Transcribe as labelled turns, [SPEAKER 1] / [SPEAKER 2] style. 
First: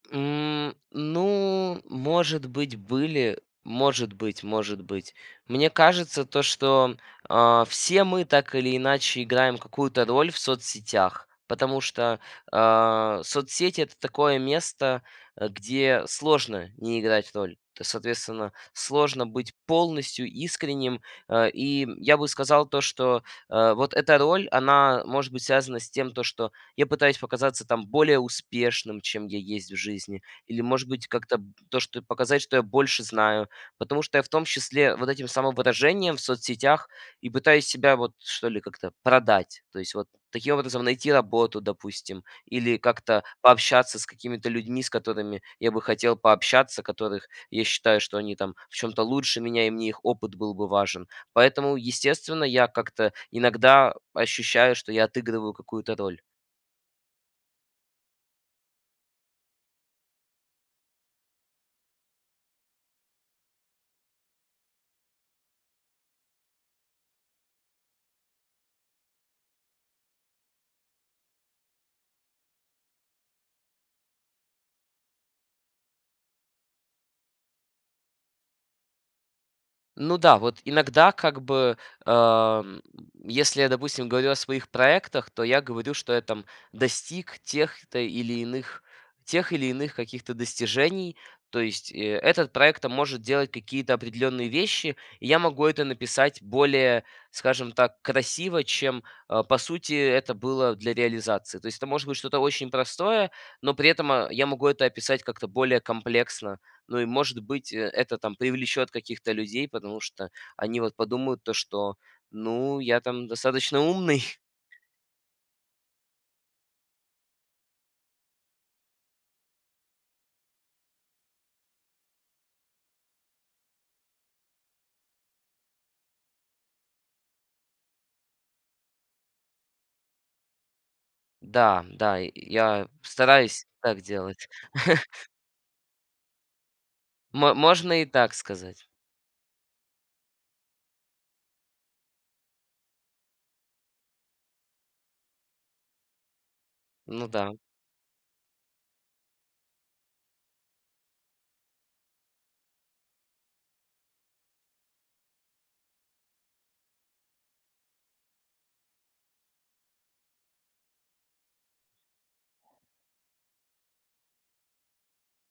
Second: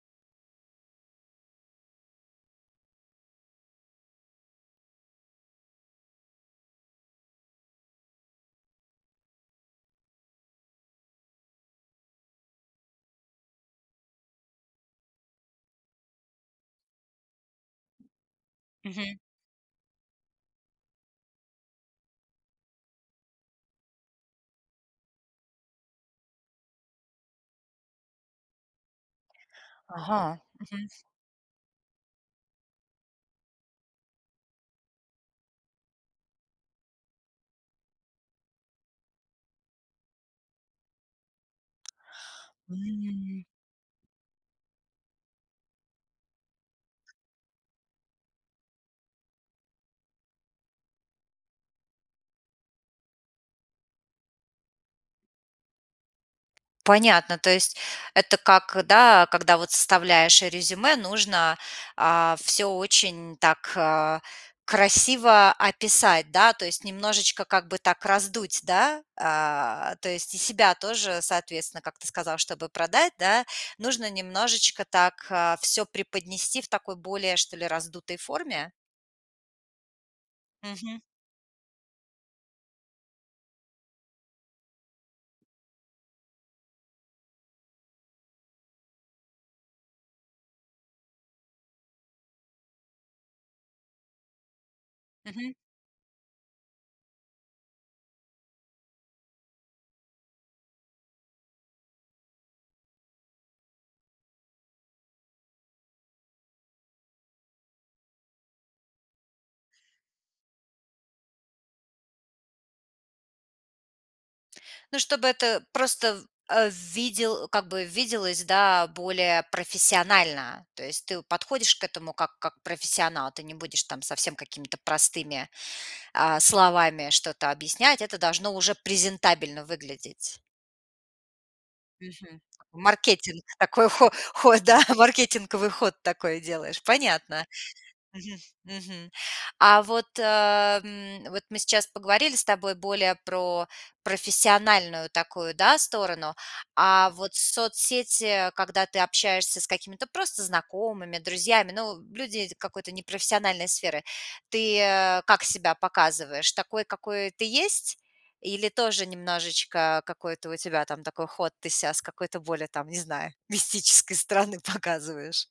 [SPEAKER 1] М, ну, может быть были, может быть, может быть. Мне кажется, то, что, а, все мы так или иначе играем какую-то роль в соцсетях, потому что, а, соцсети- это такое место, э, где сложно не играть роль. То соответственно,
[SPEAKER 2] Мгм.
[SPEAKER 1] сложно быть полностью искренним, э, и, м, я бы сказал, то, что, э, вот эта роль, она может быть связана с тем, то что я пытаюсь показаться там более успешным, чем я есть в жизни.
[SPEAKER 2] Ага.
[SPEAKER 1] Или
[SPEAKER 2] Мгм.
[SPEAKER 1] может быть как-то б то, что показать, что я больше знаю, потому что я в том числе вот этим самовыражением в соцсетях и пытаюсь себя вот что ли как-то продать. То есть вот таким образом найти работу, допустим, или как-то
[SPEAKER 2] М.
[SPEAKER 1] пообщаться с какими-то людьми, с которыми я бы хотел пообщаться, которых я считаю, что они там в чем-то лучше меня и мне их опыт был бы важен. Поэтому, естественно, я как-то иногда ощущаю, что я отыгрываю какую-то роль.
[SPEAKER 2] Понятно, то есть это как, да, когда вот составляешь резюме, нужно, а, всё очень так, а, красиво описать, да, то есть немножечко как бы так раздуть, да, а, то есть и себя тоже, соответственно, как ты сказал, чтобы продать, да, нужно немножечко так, а, всё преподнести в такой более, что ли, раздутой форме?
[SPEAKER 1] Ну да, вот
[SPEAKER 2] Мгм.
[SPEAKER 1] иногда, как бы, эм, если я, допустим, говорю о своих проектах, то я говорю, что я там достиг тех-то или иных, тех или иных каких-то достижений. То есть, э, этот проект там может делать какие-то определенные вещи, и я
[SPEAKER 2] Мгм.
[SPEAKER 1] могу это написать более, скажем так, красиво, чем, э, по сути это было для реализации. То есть это может быть что-то очень простое, но при этом, э, я могу это описать как-то более комплексно. Ну и может быть, э, это там привлечет каких-то людей, потому что они вот подумают то, что ну я там достаточно умный.
[SPEAKER 2] Ну, чтобы это просто, э, в видел как бы виделось, да, более профессионально. То есть ты подходишь к этому как как профессионал. Ты не будешь там совсем какими-то простыми, а, словами что-то объяснять. Это должно уже презентабельно выглядеть.
[SPEAKER 1] Да, да, и
[SPEAKER 2] Мгм.
[SPEAKER 1] я
[SPEAKER 2] Маркетинг.
[SPEAKER 1] стараюсь
[SPEAKER 2] Такой
[SPEAKER 1] так
[SPEAKER 2] хо
[SPEAKER 1] делать.
[SPEAKER 2] ход, да, маркетинговый ход такой делаешь. Понятно.
[SPEAKER 1] Мо можно и так
[SPEAKER 2] Мгм.
[SPEAKER 1] сказать.
[SPEAKER 2] Мгм. А вот, ам, вот мы сейчас поговорили с тобой более про профессиональную такую, да, сторону. А
[SPEAKER 1] Ну
[SPEAKER 2] вот
[SPEAKER 1] да.
[SPEAKER 2] соцсети, когда ты общаешься с какими-то просто знакомыми, друзьями, ну люди какой-то непрофессиональной сферы. Ты, э, как себя показываешь? Такой, какой ты есть? Или тоже немножечко какой-то у тебя там такой ход? Ты ся с какой-то более там, не знаю, мистической стороны показываешь?